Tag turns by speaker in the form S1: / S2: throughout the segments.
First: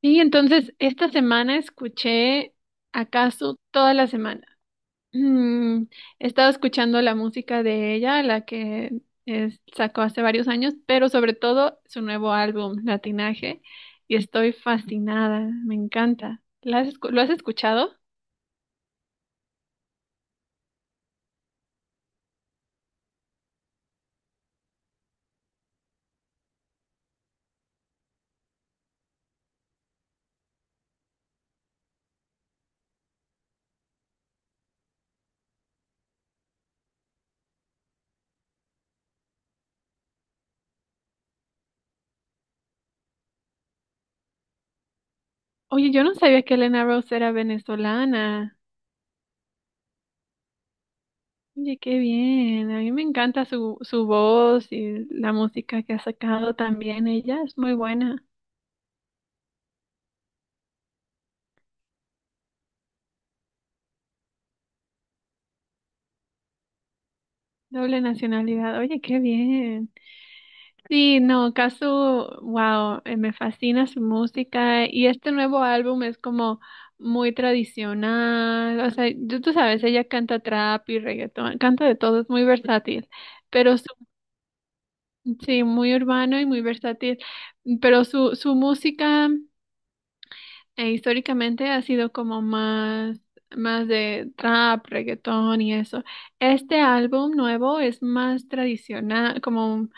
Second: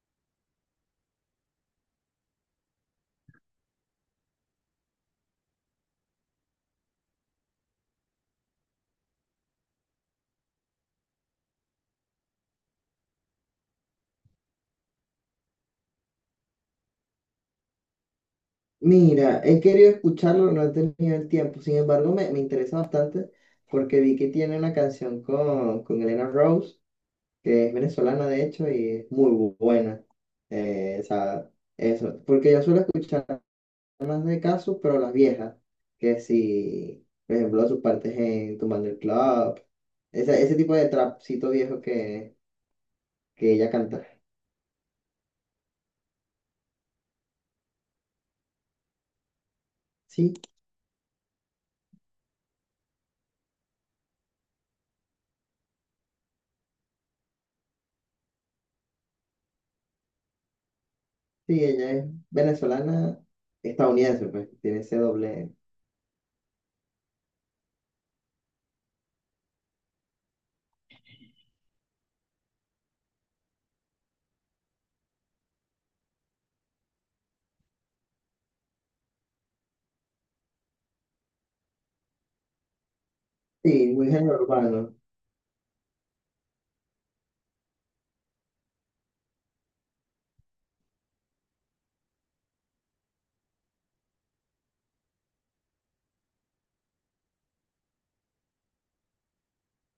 S1: Sí, entonces, esta semana escuché acaso toda la semana. Mm, he estado escuchando la música de ella, la que sacó hace varios años, pero sobre todo su nuevo álbum, Latinaje, y estoy fascinada, me encanta. ¿Lo has escuchado?
S2: Mira, he querido escucharlo, no he tenido el tiempo. Sin embargo, me interesa bastante porque vi que tiene una canción con Elena Rose, que es venezolana de hecho y es muy buena. O sea, eso. Porque yo suelo escuchar más de casos, pero las viejas, que si, por ejemplo, sus partes en Tumbando el Club, ese tipo de trapcito viejo que ella canta.
S1: Oye, yo no sabía que Elena Rose era venezolana.
S2: Sí,
S1: Oye, qué bien. A mí me encanta su voz y la música que ha sacado también ella, es muy buena.
S2: sí, ella es venezolana, estadounidense, pues, tiene ese doble.
S1: Doble nacionalidad, oye, qué bien. Sí, no, Casu, wow, me fascina su música y este nuevo álbum es como muy tradicional, o sea, tú sabes, ella canta trap y reggaetón, canta de todo, es muy versátil, pero su,
S2: Sí, muy género urbano.
S1: sí, muy urbano y muy versátil, pero su música... E históricamente ha sido como más de trap, reggaetón y eso. Este álbum nuevo es más tradicional, como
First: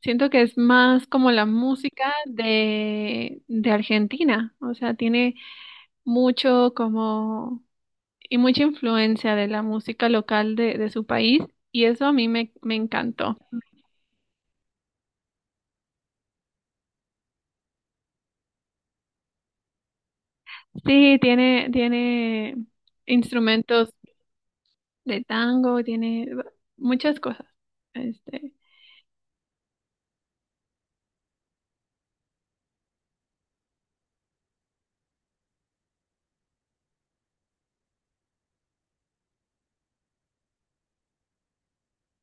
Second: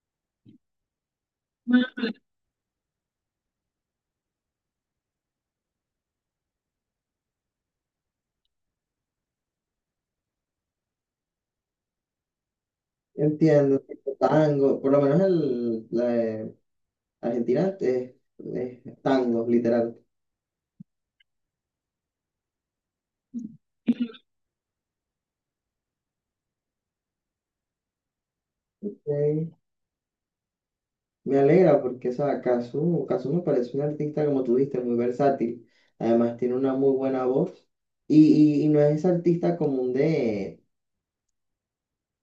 S1: siento que es más como la música de Argentina. O sea, tiene mucho como y mucha influencia de la música local de su país. Y eso a mí me encantó.
S2: Entiendo. Tipo tango, por lo menos la de Argentina es tango, literal.
S1: Sí, tiene instrumentos de tango, tiene muchas cosas. Este.
S2: Ok. Me alegra porque esa Cazzu, Cazzu me parece un artista, como tú dijiste, muy versátil. Además, tiene una muy buena voz. Y no es ese artista común de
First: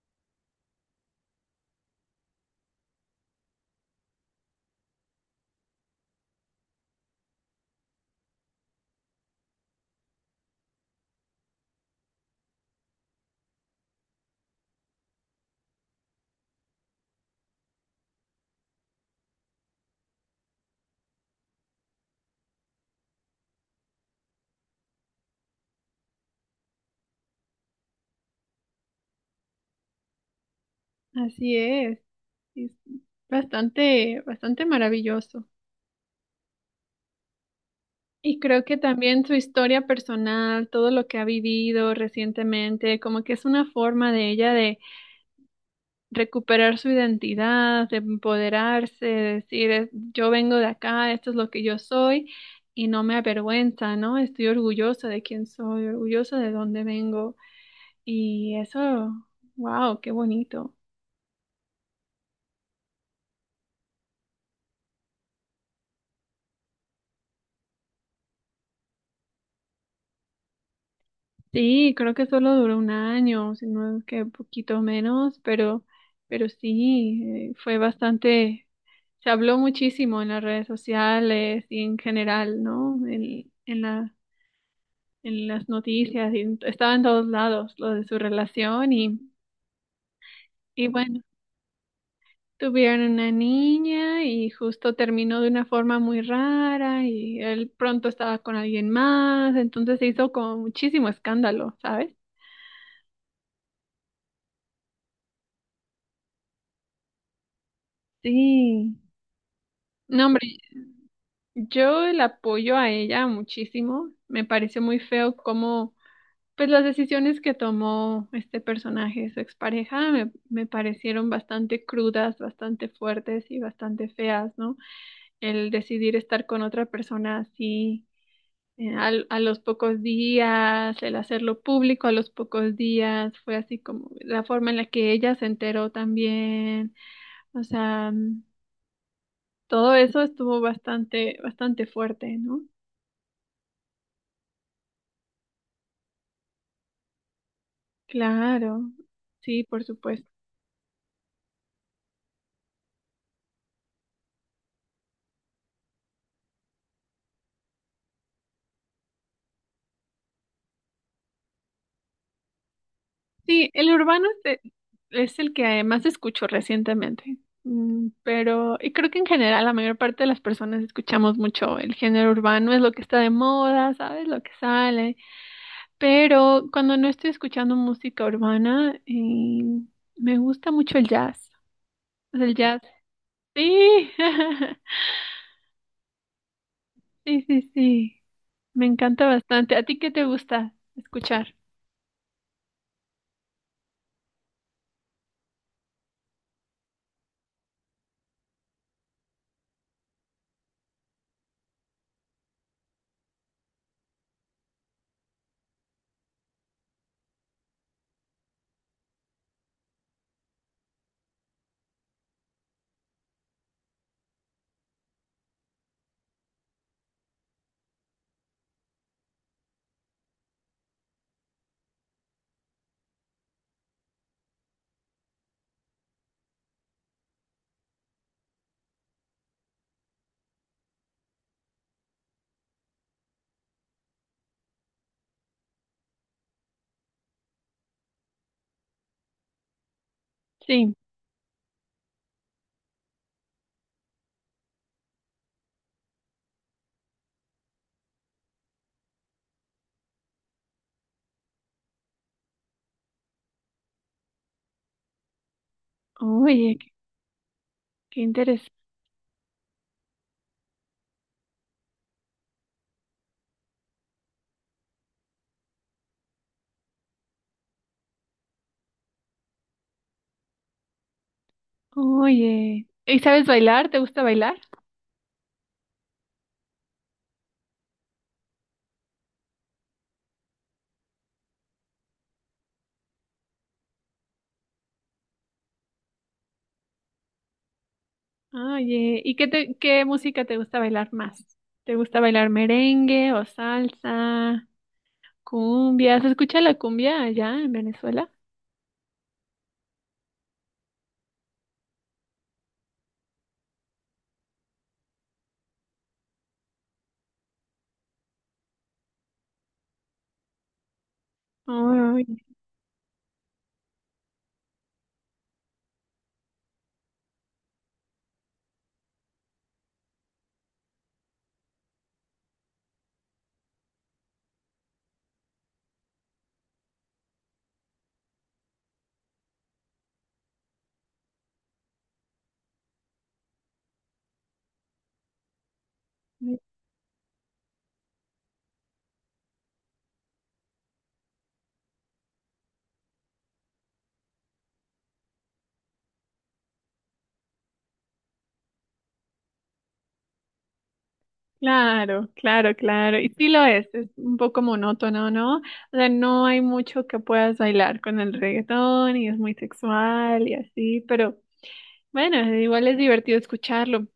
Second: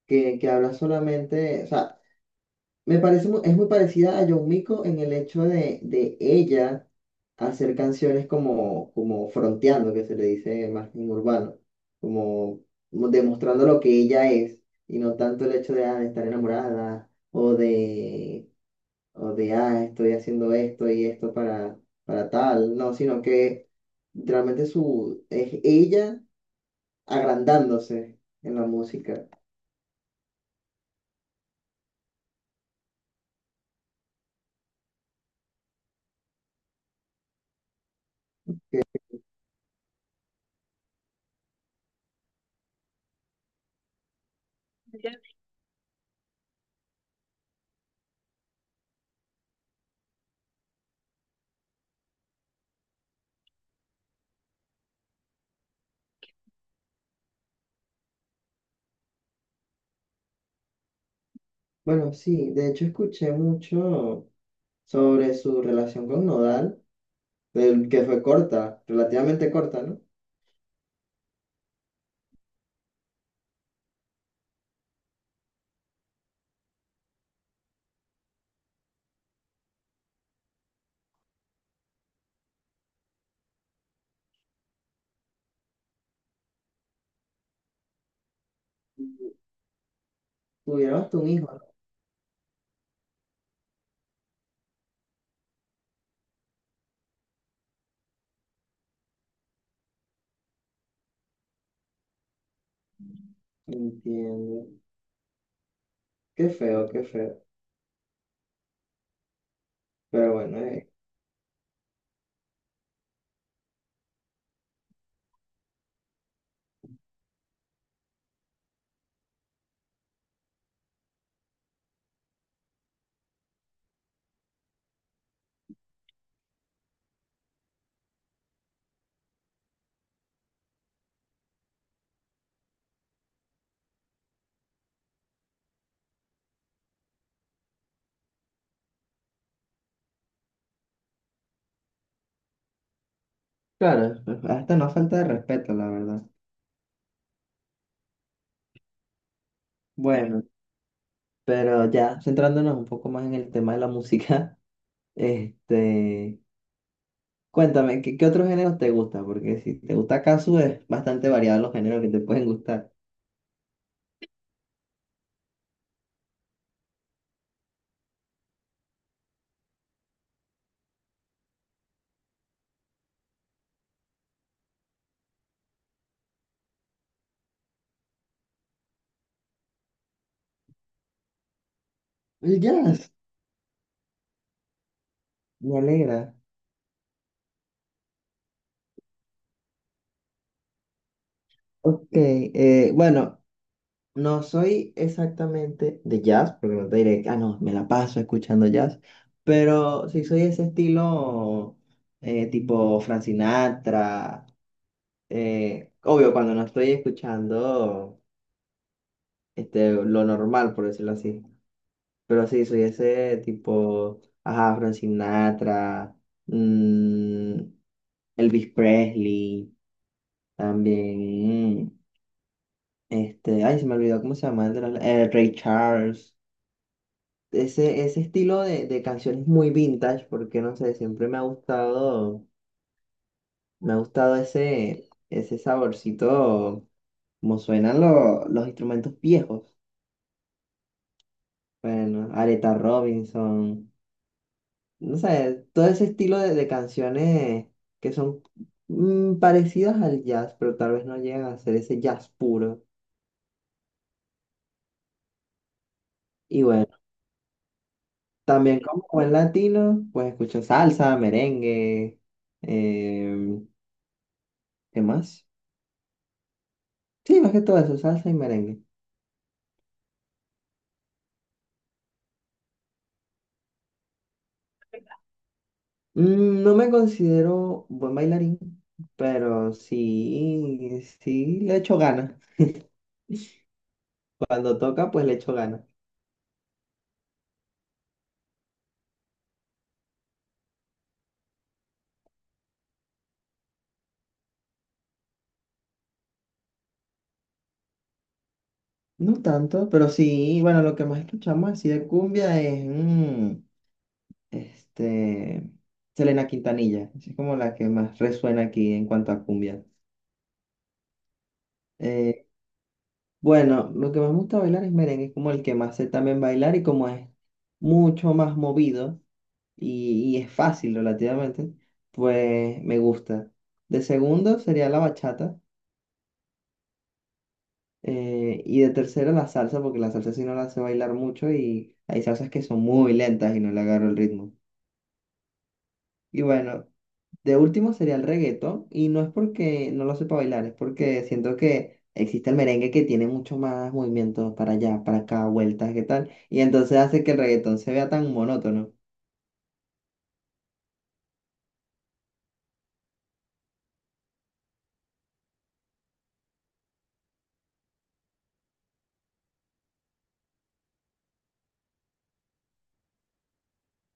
S2: que habla solamente. O sea, me parece, es muy parecida a Yomiko en el hecho de ella hacer canciones como, como fronteando, que se le dice más en urbano, como demostrando lo que ella es y no tanto el hecho de, de estar enamorada o de, estoy haciendo esto y esto para tal, no, sino que realmente su, es ella agrandándose en la música.
S1: Así es bastante, bastante maravilloso. Y creo que también su historia personal, todo lo que ha vivido recientemente, como que es una forma de ella de recuperar su identidad, de empoderarse, de decir, yo vengo de acá, esto es lo que yo soy y no me avergüenza, ¿no? Estoy orgullosa de quién soy, orgullosa de dónde vengo. Y eso, wow, qué bonito.
S2: Bueno, sí, de hecho escuché mucho sobre su relación con Nodal, del que fue corta, relativamente corta, ¿no?
S1: Sí, creo que solo duró un año, si no es que un poquito menos, pero sí, fue bastante, se habló muchísimo en las redes sociales y en general, ¿no? En las noticias, y estaba en todos lados lo de su relación y
S2: Tuvieron hasta
S1: bueno,
S2: un hijo.
S1: tuvieron una niña y justo terminó de una forma muy rara y él pronto estaba con alguien más, entonces se hizo como muchísimo escándalo, ¿sabes?
S2: Entiendo. Qué feo, qué feo.
S1: Sí. No,
S2: Pero
S1: hombre.
S2: bueno,
S1: Yo la apoyo a ella muchísimo. Me pareció muy feo como, pues las decisiones que tomó este personaje, su expareja, me parecieron bastante crudas, bastante fuertes y bastante feas, ¿no? El decidir estar con otra persona así, los pocos días, el hacerlo público a los pocos días, fue así como la forma en la que ella se enteró también. O sea, todo eso estuvo bastante, bastante fuerte, ¿no?
S2: claro, hasta no falta de respeto, la verdad.
S1: Claro, sí, por supuesto.
S2: Bueno, pero ya centrándonos un poco más en el tema de la música, este, cuéntame, ¿qué, qué otros géneros te gusta? Porque si te gusta Casu, es bastante variado los géneros que te pueden gustar.
S1: Sí, el urbano es el que más escucho recientemente. Pero y creo que en general la mayor parte de las personas escuchamos mucho el género urbano, es lo que está de moda, ¿sabes? Lo que sale, pero cuando no estoy escuchando música urbana, me gusta mucho el jazz. O sea, el
S2: El
S1: jazz,
S2: jazz,
S1: sí,
S2: me alegra.
S1: sí, sí, sí, me encanta bastante. ¿A ti qué te gusta escuchar?
S2: Ok, bueno, no soy exactamente de jazz, porque no te diré, ah, no, me la paso escuchando jazz, pero sí soy ese estilo tipo Frank Sinatra, obvio cuando no estoy escuchando lo normal, por decirlo así, pero sí soy ese tipo, ajá, Frank Sinatra, mm, Elvis Presley, también, ay, se me olvidó cómo se llama, Ray Charles. Ese estilo de canciones muy vintage, porque no sé, siempre me ha gustado ese, ese saborcito, como suenan los instrumentos viejos.
S1: Sí,
S2: Bueno, Aretha Robinson, no sé, todo ese estilo de canciones que son parecidas al jazz, pero tal vez no llegan a ser ese jazz puro. Y
S1: oye,
S2: bueno,
S1: qué interesante.
S2: también como buen latino, pues escucho salsa, merengue, eh, ¿qué más? Sí, más que todo eso, salsa y merengue.
S1: Oye, ¿y sabes bailar? ¿Te gusta bailar?
S2: Mm, no me considero buen bailarín, pero sí, sí le echo ganas. Cuando toca, pues le echo ganas.
S1: Oye, ¿qué música te gusta bailar más? ¿Te gusta bailar merengue o salsa, cumbia? ¿Se escucha la cumbia allá en Venezuela?
S2: No tanto, pero sí, bueno, lo que más escuchamos así de cumbia es este, Selena Quintanilla. Así es como la que más resuena aquí en cuanto a cumbia.
S1: Ay,
S2: Eh, bueno, lo que más me gusta bailar es merengue, es como el que más sé también bailar y como es mucho más movido. Y y es fácil relativamente, pues me gusta. De segundo sería la bachata y de tercero la salsa, porque la salsa sí no la sé bailar mucho y hay salsas que son muy lentas y no le agarro el ritmo. Y bueno, de último sería el reggaetón y no es porque no lo sepa bailar, es porque siento que existe el merengue que tiene mucho más movimientos para allá, para acá, vueltas, qué tal, y entonces hace que el reggaetón se vea tan monótono.
S1: claro, claro, claro. Y sí lo es un poco monótono, ¿no? O sea, no hay mucho que puedas bailar con el reggaetón y es muy sexual y así, pero bueno, igual es divertido escucharlo.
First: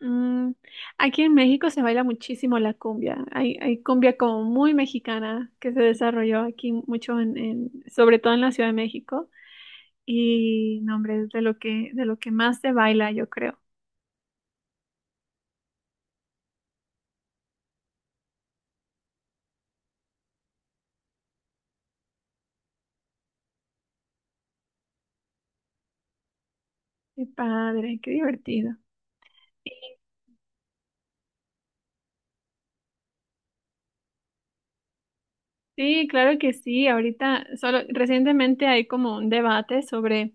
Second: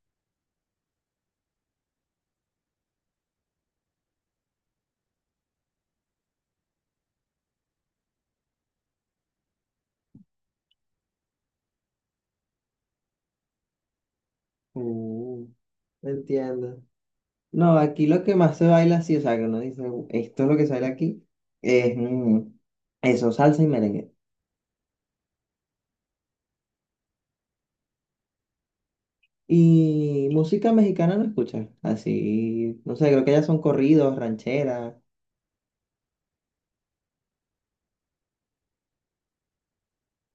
S1: Mm, Aquí en México se baila muchísimo la cumbia. Hay cumbia como muy mexicana que se desarrolló aquí mucho sobre todo en la Ciudad de México. Y no, hombre, es de lo que más se baila, yo creo.
S2: Uh, entiendo. No, aquí lo que más se baila, sí, o sea, que uno dice, esto es lo que se baila aquí, es eso, salsa y merengue.
S1: Qué padre, qué divertido.
S2: Y música mexicana no escuchas, así, no sé, creo que ya son corridos, rancheras.
S1: Sí, claro que sí. Ahorita, solo recientemente hay como un debate sobre,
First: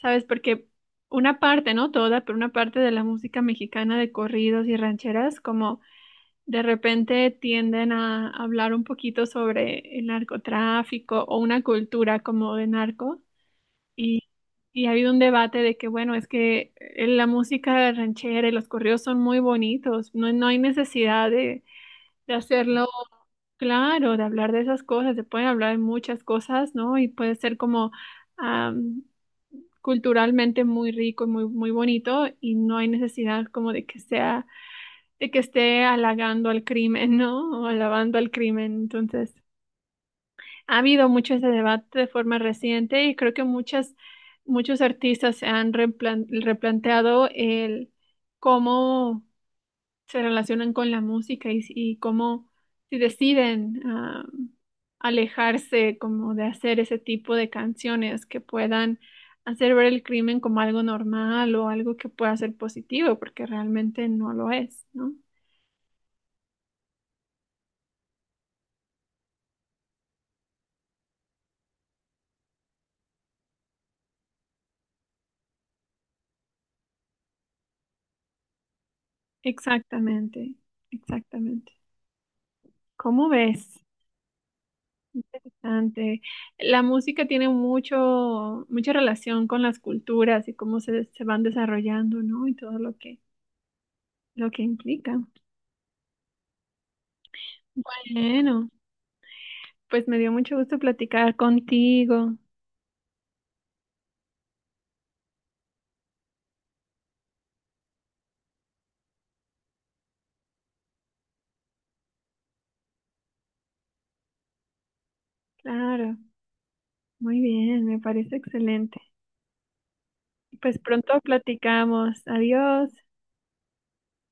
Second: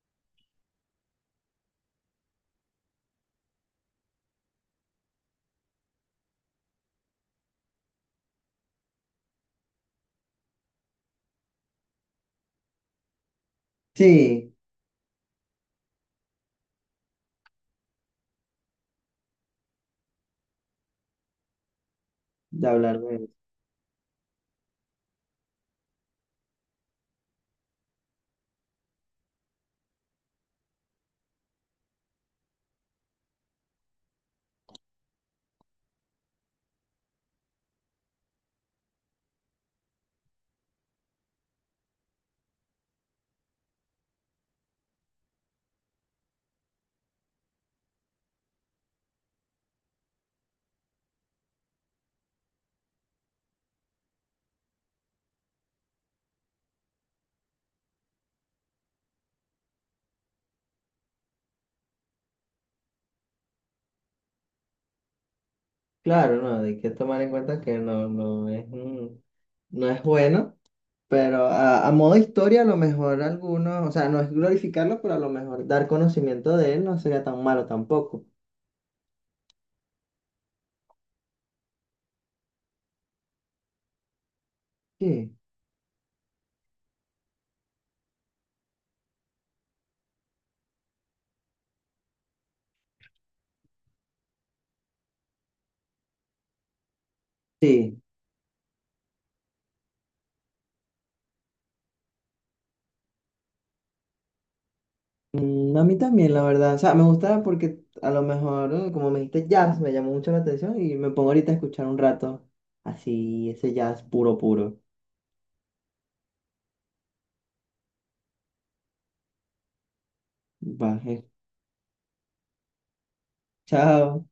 S1: ¿sabes? Porque una parte, no toda, pero una parte de la música mexicana de corridos y rancheras, como de repente tienden a hablar un poquito sobre el narcotráfico o una cultura como de narco y,
S2: Sí,
S1: y ha habido un debate de que, bueno, es que la música ranchera y los corridos son muy bonitos, no, no hay necesidad de
S2: de
S1: hacerlo
S2: hablar de eso.
S1: claro, de hablar de esas cosas, se pueden hablar de muchas cosas, ¿no? Y puede ser como am, culturalmente muy rico y muy, muy bonito y no hay necesidad como de que sea de que esté halagando al crimen, ¿no? O alabando al crimen. Entonces, ha habido mucho ese debate de forma reciente y creo que muchos artistas se han replanteado el cómo se relacionan con la música y, cómo si deciden alejarse como de hacer ese tipo de canciones que puedan hacer ver el crimen como algo normal o algo que pueda ser positivo, porque realmente no lo es, ¿no?
S2: Claro, no, hay que tomar en cuenta que no, no es, no es bueno, pero a modo historia, a lo mejor algunos, o sea, no es glorificarlo, pero a lo mejor dar conocimiento de él no sería tan malo tampoco.
S1: Exactamente, exactamente. ¿Cómo ves?
S2: Sí.
S1: Interesante. La música tiene mucha relación con las culturas y cómo se van desarrollando, ¿no? Y todo lo que implica.
S2: Sí.
S1: Bueno, pues me dio mucho gusto platicar contigo.
S2: Mm, a mí también, la verdad. O sea, me gusta porque a lo mejor, como me dijiste jazz, me llamó mucho la atención y me pongo ahorita a escuchar un rato así, ese jazz puro, puro.
S1: Claro, muy bien, me parece excelente. Pues pronto
S2: Baje.
S1: platicamos. Adiós.
S2: Chao.